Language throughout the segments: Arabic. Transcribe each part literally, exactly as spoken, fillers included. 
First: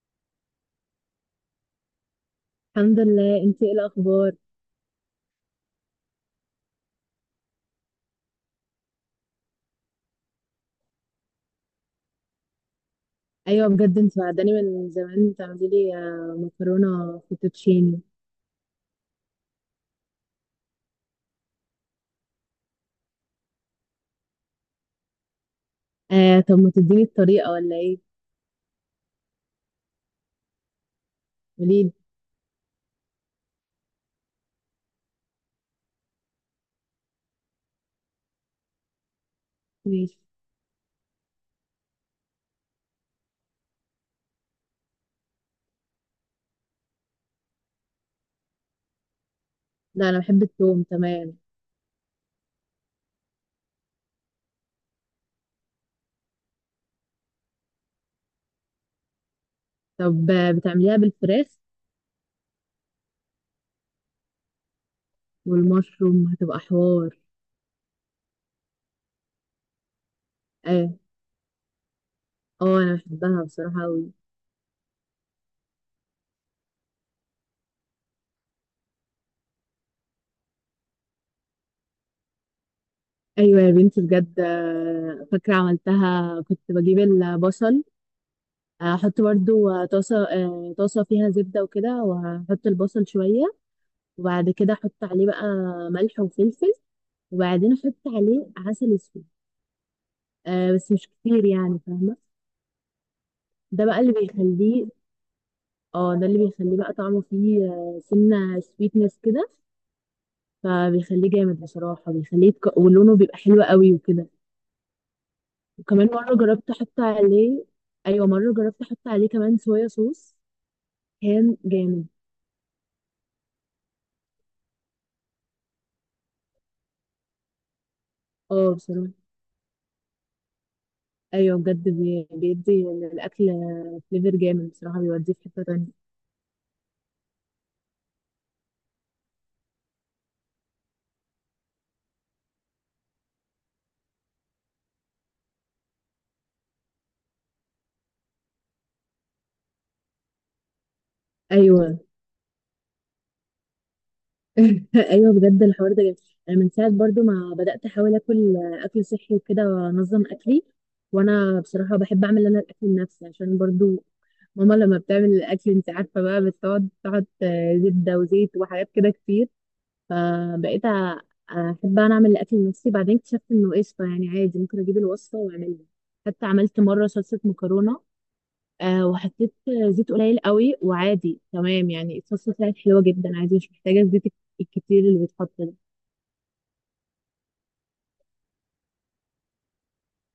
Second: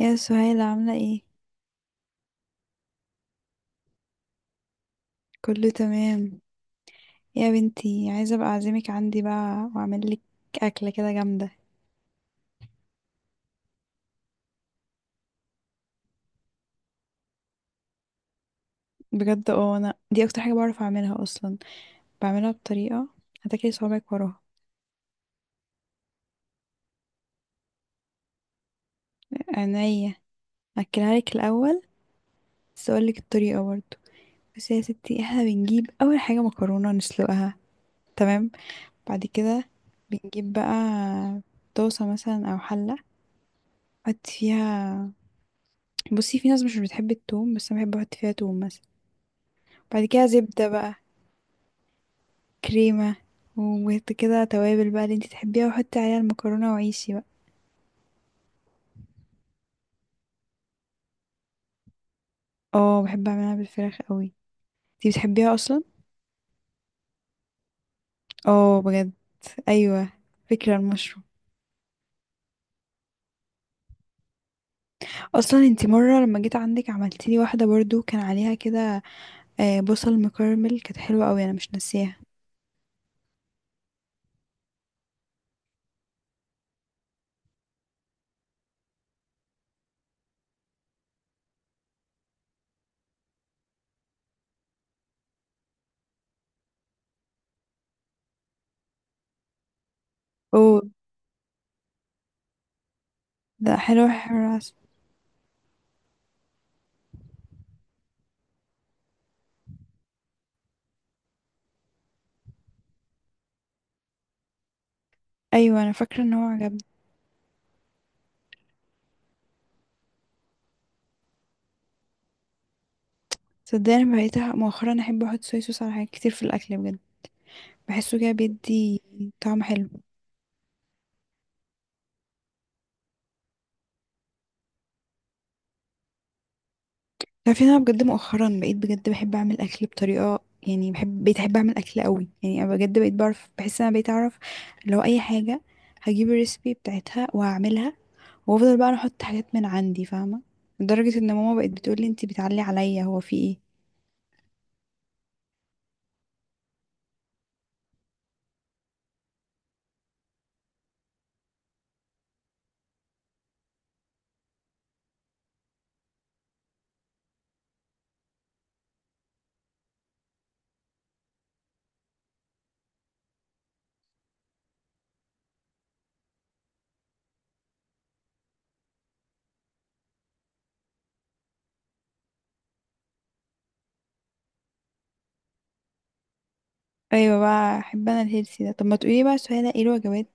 يا سهيلة عاملة ايه؟ الحمد لله. انتي ايه الاخبار؟ كله تمام. يا بنتي عايزة ابقى اعزمك عندي بقى واعمل لك اكلة كده جامدة. ايوه بجد، انت بعداني من زمان تعملي لي آه، مكرونه فوتوتشيني. بجد، اه انا دي اكتر حاجة بعرف اعملها اصلا. بعملها بطريقة هتاكلي صوابعك وراها. آه طب ما تديني الطريقه ولا ايه؟ عينيا، اكلها لك الاول، قوليلي. بس اقول لك الطريقة برضه. بس يا ستي، احنا بنجيب اول حاجة مكرونة نسلقها، تمام؟ بعد كده ماشي. بنجيب بقى طاسة مثلا او حلة، نحط فيها. بصي، في ناس مش بتحب التوم بس انا بحب احط فيها توم مثلا. بعد لا انا كده بحب زبدة التوم. بقى، تمام. كريمة، وكده توابل بقى اللي انتي تحبيها، وحطي عليها المكرونة وعيشي بقى. طب آه، بتعمليها بالفراخ اه، بحب اعملها بالفراخ قوي، انتي بتحبيها اصلا. والمشروم هتبقى حوار؟ اه بجد، ايوه، فكرة اه. المشروم. اه انا بحبها بصراحه قوي. اصلا انتي مرة لما جيت عندك عملتيلي واحدة برضو كان عليها كده آه، بصل مكرمل، كانت حلوة قوي، انا مش ناسيها. ايوه يا بنتي بجد، آه، فاكره عملتها كنت بجيب البصل، آه، احط برضو آه، طاسه، آه، طاسه فيها زبده وكده واحط البصل شويه، وبعد كده احط عليه بقى ملح وفلفل، وبعدين احط عليه عسل اسود. آه اوه، بس مش كتير يعني، فاهمه. ده ده بقى حلو، اللي حلو، عسل. بيخليه. اه، ده اللي بيخليه بقى طعمه فيه آه، سنه سويتنس كده. فبيخليه جامد بصراحه، بيخليه يتك... ولونه بيبقى حلو قوي وكده. ايوه انا وكمان فاكرة ان مره هو جربت عجبني. احط عليه. ايوه، مره جربت احط عليه كمان صويا صوص. كان جامد. صدقني بقيت مؤخرا احب احط صويا صوص على حاجات كتير في الاكل، بجد بحسه كده اه بيدي بصراحه. طعم حلو. ايوه بجد، بي- بيدي للاكل. فليفر جامد بصراحه، بيوديه في حته تانية. تعرفي إن انا بجد مؤخرا بقيت بجد بحب اعمل اكل بطريقه، يعني بحب بقيت احب اعمل اكل قوي، يعني انا بجد بقيت بعرف بحس ان انا بقيت اعرف. لو اي حاجه هجيب الريسبي بتاعتها وهعملها، وافضل بقى أنا احط حاجات من عندي، فاهمه. لدرجه ان ماما بقت بتقول ايوه. لي: انتي بتعلي عليا، هو في ايه؟ ايوه بجد الحوار ده جميل. انا من ساعه برضو ما بدات احاول اكل اكل صحي وكده وانظم اكلي. وانا بصراحه بحب اعمل انا الاكل لنفسي، عشان برضو ماما لما بتعمل الاكل انت عارفه بقى بتقعد تحط زبده وزيت وحاجات كده كتير. فبقيت أ- احب انا اعمل الاكل لنفسي. بعدين اكتشفت انه قشطه يعني عادي ممكن اجيب الوصفه واعملها. حتى عملت مره صلصه مكرونه، آه وحطيت زيت قليل قوي، وعادي تمام يعني الصلصه طلعت حلوه جدا عادي، مش محتاجه الزيت الك- الكتير اللي بيتحط ده. ايوه بقى، احب انا الهيلثي ده. طب ما تقولي بقى سهيلة، ايه الوجبات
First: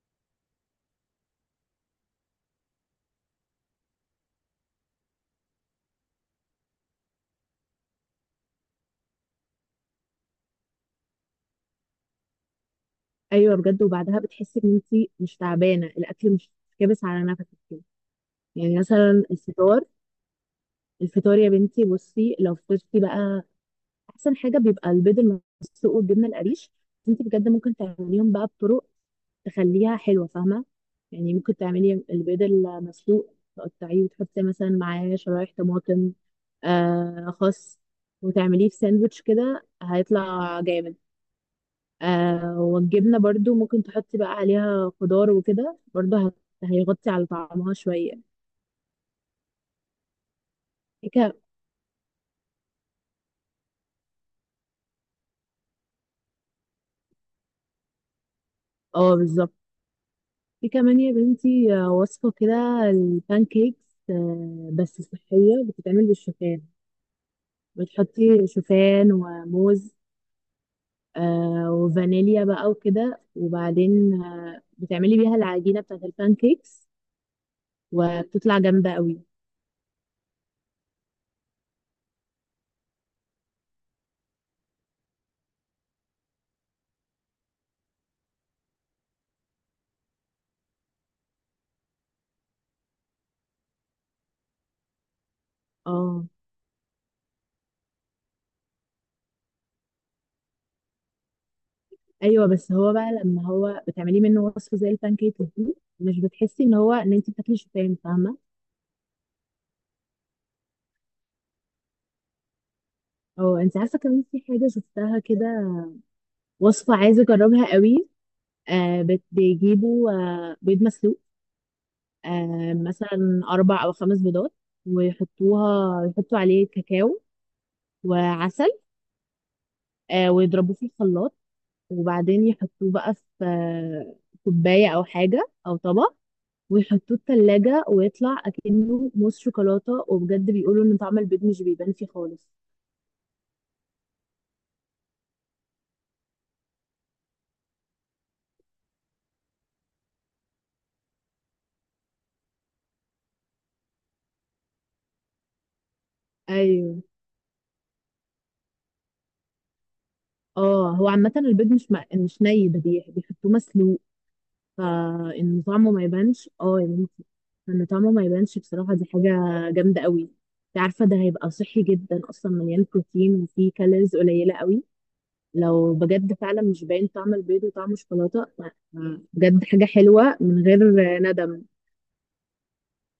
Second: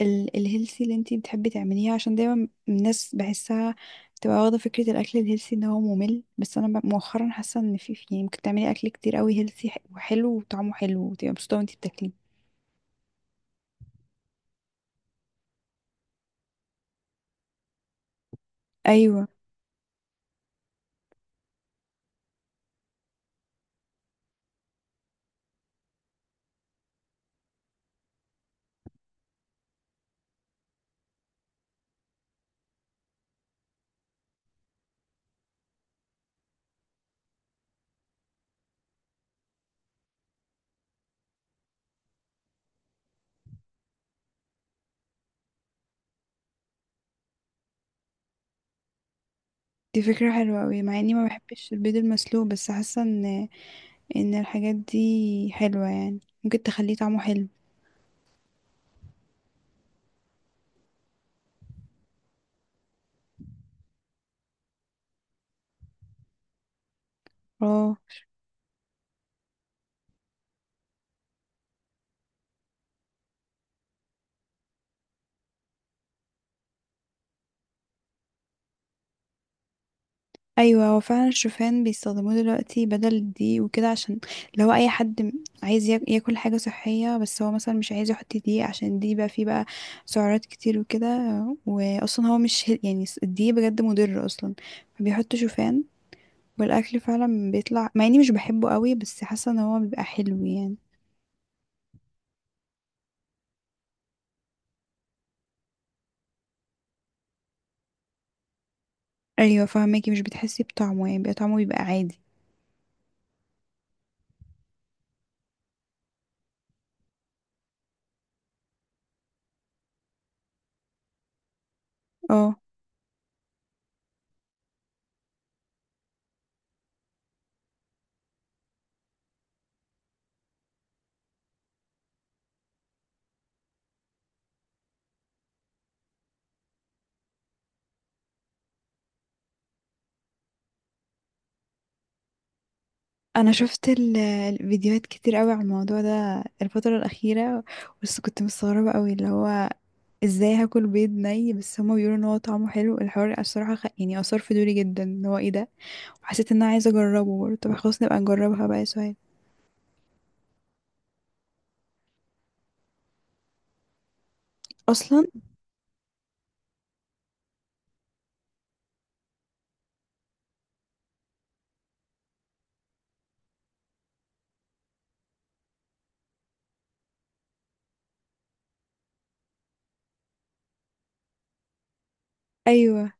ال- الهيلثي اللي انتي بتحبي تعمليها؟ عشان دايما الناس بحسها بتبقى واخدة فكرة الأكل الهيلثي ان هو ممل، بس أنا ب- مؤخرا حاسة ان في في- يعني ممكن تعملي أكل كتير قوي هيلثي وحلو وطعمه حلو، وتبقى مبسوطة وانتي بتاكليه. ايوه بجد، وبعدها بتحسي ان انت مش تعبانه، الاكل مش كابس على نفسك كده. يعني مثلا أيوة، الفطار الفطار يا بنتي بصي لو فطرتي بقى احسن حاجه بيبقى البيض المسلوق والجبنه القريش. انت بجد ممكن تعمليهم بقى بطرق تخليها حلوه، فاهمه؟ يعني ممكن تعملي البيض المسلوق تقطعيه وتحطي مثلا معاه شرايح طماطم، آه خس، وتعمليه في ساندوتش كده هيطلع جامد. آه والجبنه برضو ممكن تحطي بقى عليها خضار وكده برضو هت- هيغطي على طعمها شويه. دي فكرة حلوة قوي، مع اني ما هيك. بحبش البيض المسلوق، بس حاسة ان ان الحاجات دي حلوة، يعني ممكن تخليه طعمه حلو. اه بالظبط. في كمان يا بنتي، آه، وصفة كده البان كيكس، آه، بس صحية بتتعمل بالشوفان. اه، بتحطي شوفان وموز، آه، وفانيليا بقى وكده، وبعدين آه، بتعملي بيها العجينة بتاعت البان كيكس وبتطلع جامدة قوي. ايوه هو فعلا الشوفان بيستخدموه دلوقتي بدل الدقيق وكده، عشان لو اي حد م- عايز ياك- ياكل حاجه صحيه، بس هو مثلا مش عايز يحط دقيق، عشان الدقيق بقى فيه بقى سعرات كتير وكده، واصلا هو مش هيل- يعني س- الدقيق بجد مضر اصلا، فبيحط شوفان. اه. والاكل فعلا بيطلع، مع اني مش بحبه قوي، بس حاسه ان هو بيبقى حلو يعني. ايوه بس هو بقى لما هو بتعمليه منه وصفة زي البان كيك دي، مش بتحسي ان هو ان انت بتاكلي شوفان، فاهمة؟ ايوه فهماكي، مش بتحسي بطعمه، يعني بيبقى طعمه بيبقى عادي. او انت عارفة كمان في حاجة شفتها كده، وصفة عايزة اجربها قوي. آه بت- بيجيبوا آه بيض مسلوق، اه، آه، مثلا أربع أو خمس بيضات، ويحطوها يحطوا عليه كاكاو وعسل، آه، ويضربوه في الخلاط، وبعدين يحطوه بقى في آه، كوباية أو حاجة أو طبق، ويحطوه التلاجة ويطلع أكنه موس شوكولاتة، وبجد بيقولوا إن طعم البيض مش بيبان فيه خالص. انا شفت ال- الفيديوهات كتير قوي على الموضوع ده الفتره الاخيره، بس كنت مستغربة قوي اللي هو ازاي هاكل بيض ني، بس هما بيقولوا ان هو طعمه حلو. الحوار الصراحه خ... يعني اثار فضولي جدا، ان هو ايه ده. وحسيت ان انا عايزه أيوه. اجربه برضه. طب خلاص، نبقى نجربها بقى يا سهيل. اه هو عامة البيض مش م... مش ني، ده بي- بيحطوه مسلوق اصلا، فإن طعمه ما يبانش، اه يا بنتي إن طعمه ما يبانش، بصراحة دي حاجة جامدة قوي. انت عارفة ده هيبقى صحي جدا أصلا، مليان بروتين وفيه كالوريز قليلة قوي. لو بجد فعلا مش باين طعم البيض وطعم الشوكولاتة ف- بجد حاجة حلوة من غير ندم. ايوه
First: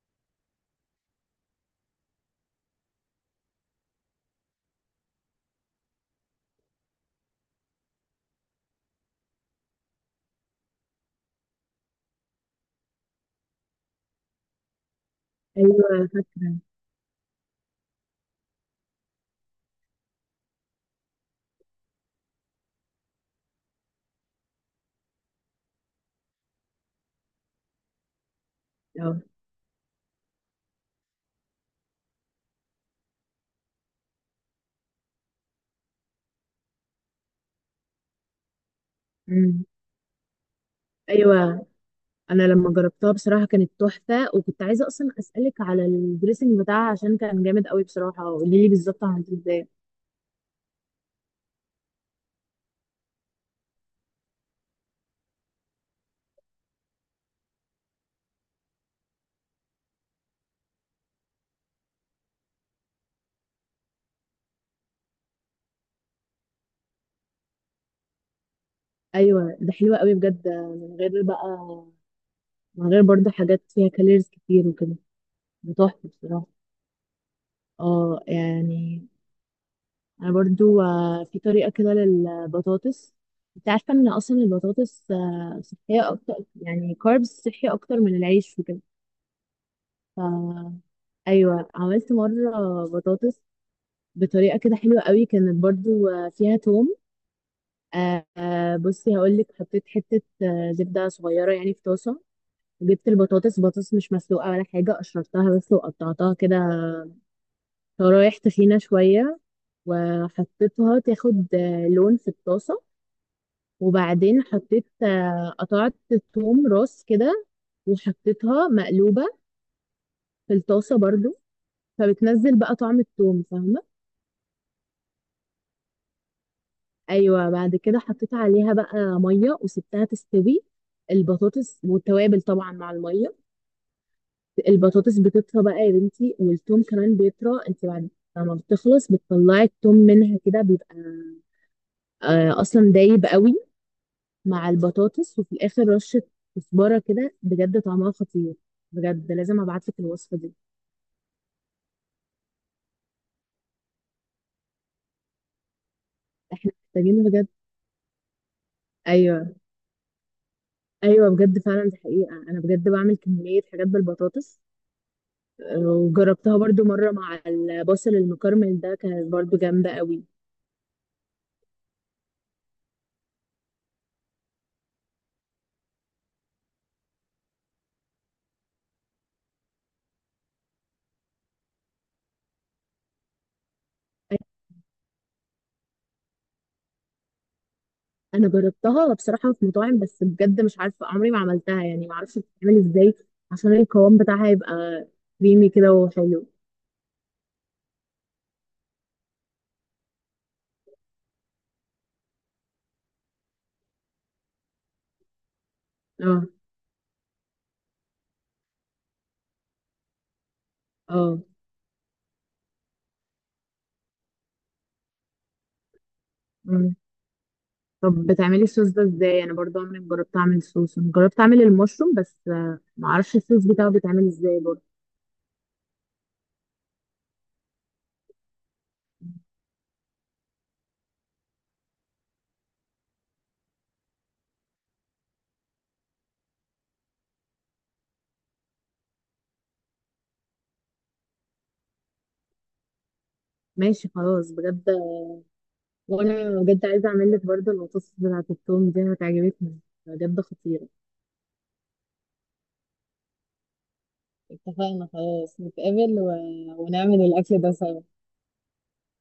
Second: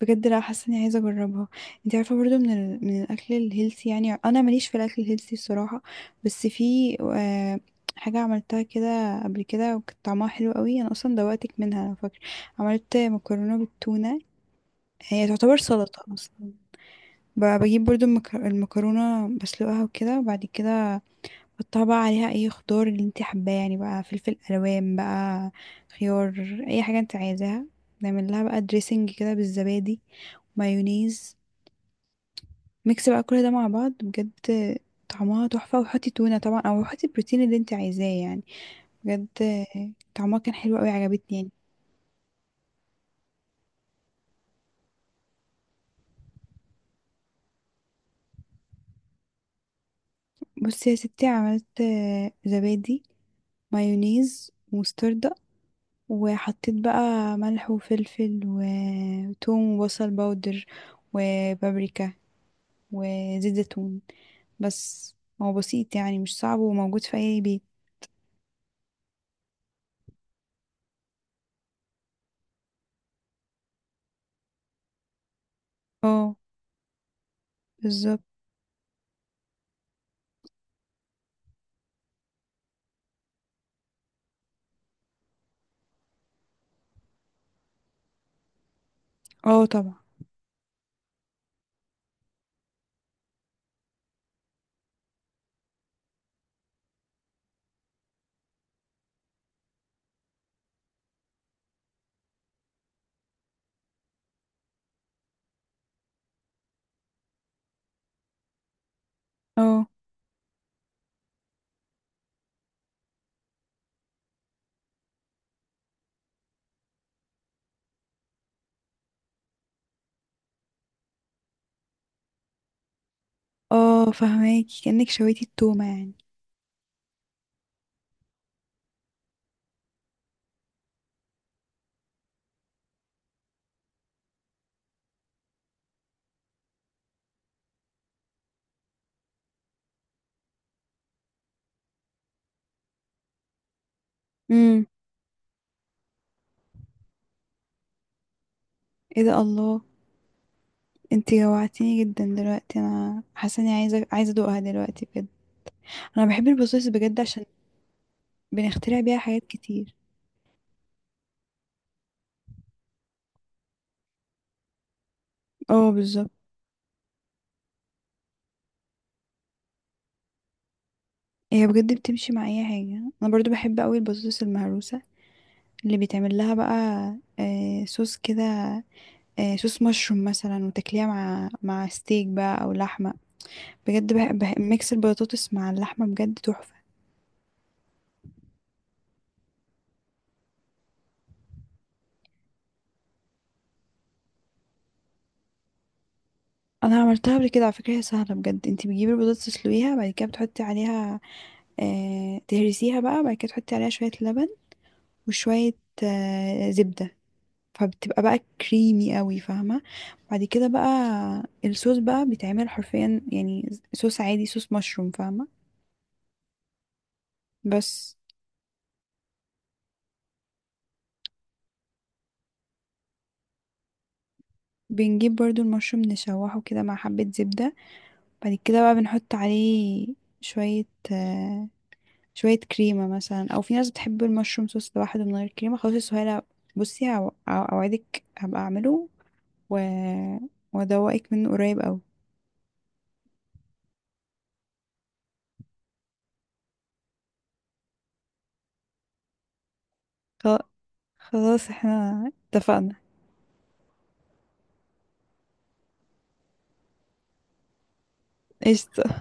بجد، لا، حاسه اني عايزه اجربها. انت عارفه برضه من ال... من الاكل الهيلثي، يعني انا ماليش في الاكل الهيلثي الصراحه، بس في آه... حاجه عملتها كده قبل كده، وكانت طعمها حلو قوي، انا اصلا دوقتك منها انا فاكره. عملت مكرونه بالتونه، هي تعتبر سلطه أيوة اصلا. ب- بجيب برضو المك- المكرونة بسلقها وكده، وبعد كده احطها بقى عليها اي خضار اللي انت حباه، يعني بقى فلفل الوان بقى، خيار، اي حاجة انت عايزاها. نعمل لها بقى دريسنج اه. كده بالزبادي، مايونيز، ميكس بقى كل ده مع بعض، بجد طعمها تحفة، وحطي تونة طبعا، او حطي البروتين اللي انت عايزاه يعني. بجد أمم. طعمها كان حلو قوي، عجبتني يعني. أيوة. أنا لما جربتها بصراحة كانت تحفة، وكنت عايزة أصلا أسألك على الدريسنج بتاعها عشان كان جامد قوي بصراحة. قولي لي بالظبط عملتيه ازاي؟ بصي يا ستي، عملت زبادي، مايونيز، مستردة، وحطيت بقى ملح وفلفل وتوم وبصل باودر، وبابريكا، وزيت زيتون، بس. هو بسيط يعني، مش صعب وموجود في اي بيت. أيوة ده حلوة قوي بجد، من غير بقى من غير برضو حاجات فيها كالوريز كتير وكده. بتحفة اه بصراحة. اه بالظبط. يعني. انا برضو آه، في طريقة كده للبطاطس. انت عارفة ان اصلا البطاطس آه، صحية اكتر، يعني كاربس صحي اكتر من العيش وكده. اه طبعا. ف ايوه عملت مرة بطاطس بطريقة كده حلوة قوي كانت برضو آه، فيها توم. آه، آه، بصي هقولك حطيت حتة آه، زبدة صغيرة يعني في طاسة، وجبت البطاطس، بطاطس مش مسلوقة ولا حاجة، قشرتها بس وقطعتها كده شرايح تخينة شوية، اه، وحطيتها تاخد آه، لون في الطاسة، وبعدين حطيت آه، قطعت توم راس كده وحطيتها مقلوبة في الطاسة برضو. فبتنزل بقى طعم التوم، فاهمة؟ اه فهماكي، كأنك شويتي التومة يعني. أيوة بعد كده حطيت عليها بقى مية وسبتها تستوي، البطاطس والتوابل طبعا مع المية. البطاطس بتطرى بقى يا بنتي، والتوم كمان بيطرى. انت بعد لما بتخلص بتطلعي التوم منها كده بيبقى آه، أصلا دايب قوي مع امم البطاطس، وفي الاخر رشه كزبره كده. بجد طعمها خطير، ايه بجد ده، لازم الله! ابعتلك الوصفه دي. انتي جوعتيني جدا دلوقتي، انا حاسه اني عايزه عايزه ادوقها دلوقتي بجد. انا بحب احنا البطاطس بجد، محتاجين عشان بجد. بنخترع بيها حاجات ايوه. كتير. ايوه بجد فعلا، دي حقيقه انا بجد بعمل كميه حاجات بالبطاطس. آه، اه بالظبط، وجربتها برضو مره مع البصل المكرمل ده، كانت برضو جامده قوي. هي بجد بتمشي مع اي حاجه. انا برضو بحب قوي البطاطس المهروسه اللي بيتعمل لها بقى آه، صوص كده، آه، صوص مشروم مثلا، وتاكليها مع مع ستيك بقى او لحمه. بجد بح... بح... ميكس البطاطس مع اللحمه بجد تحفه. انا جربتها بصراحه في مطاعم، بس بجد مش عارفه عمري ما عملتها، يعني ما اعرفش بتتعمل ازاي عشان القوام بتاعها يبقى كريمي كده وحلو. انا عملتها قبل كده على فكره، هي سهله بجد. انت بتجيبي البطاطس تسلقيها، بعد كده بتحطي عليها آه... تهرسيها بقى، بعد كده تحطي عليها شويه لبن وشويه اه. آه... زبده، فبتبقى بقى كريمي قوي، فاهمه. بعد كده بقى اه الصوص بقى بيتعمل حرفيا، يعني صوص عادي، صوص مشروم فاهمه، بس. طب بتعملي الصوص ده ازاي؟ انا برضو عمري ما جربت اعمل صوص، انا جربت اعمل المشروم بس، آه، ما اعرفش الصوص بتاعه بيتعمل ازاي برضو. بنجيب برضو المشروم نشوحه كده مع حبة زبدة، بعد كده بقى بنحط عليه شوية آه، شوية كريمة مثلا، أو في ناس بتحب المشروم صوص لوحده من غير كريمة. خلاص يا سهيلة، بصي، هو- أو- أوعدك هبقى أعمله و... وأدوقك منه قريب أوي. ماشي خلاص بجد، آه، وانا بجد عايزه اعمل لك برضو البطاطس بتاعه التوم دي هتعجبك، بجد خ- خطيره. خلاص، احنا اتفقنا. اتفقنا خلاص نتقابل و... ونعمل الاكل ده سوا. قشطة.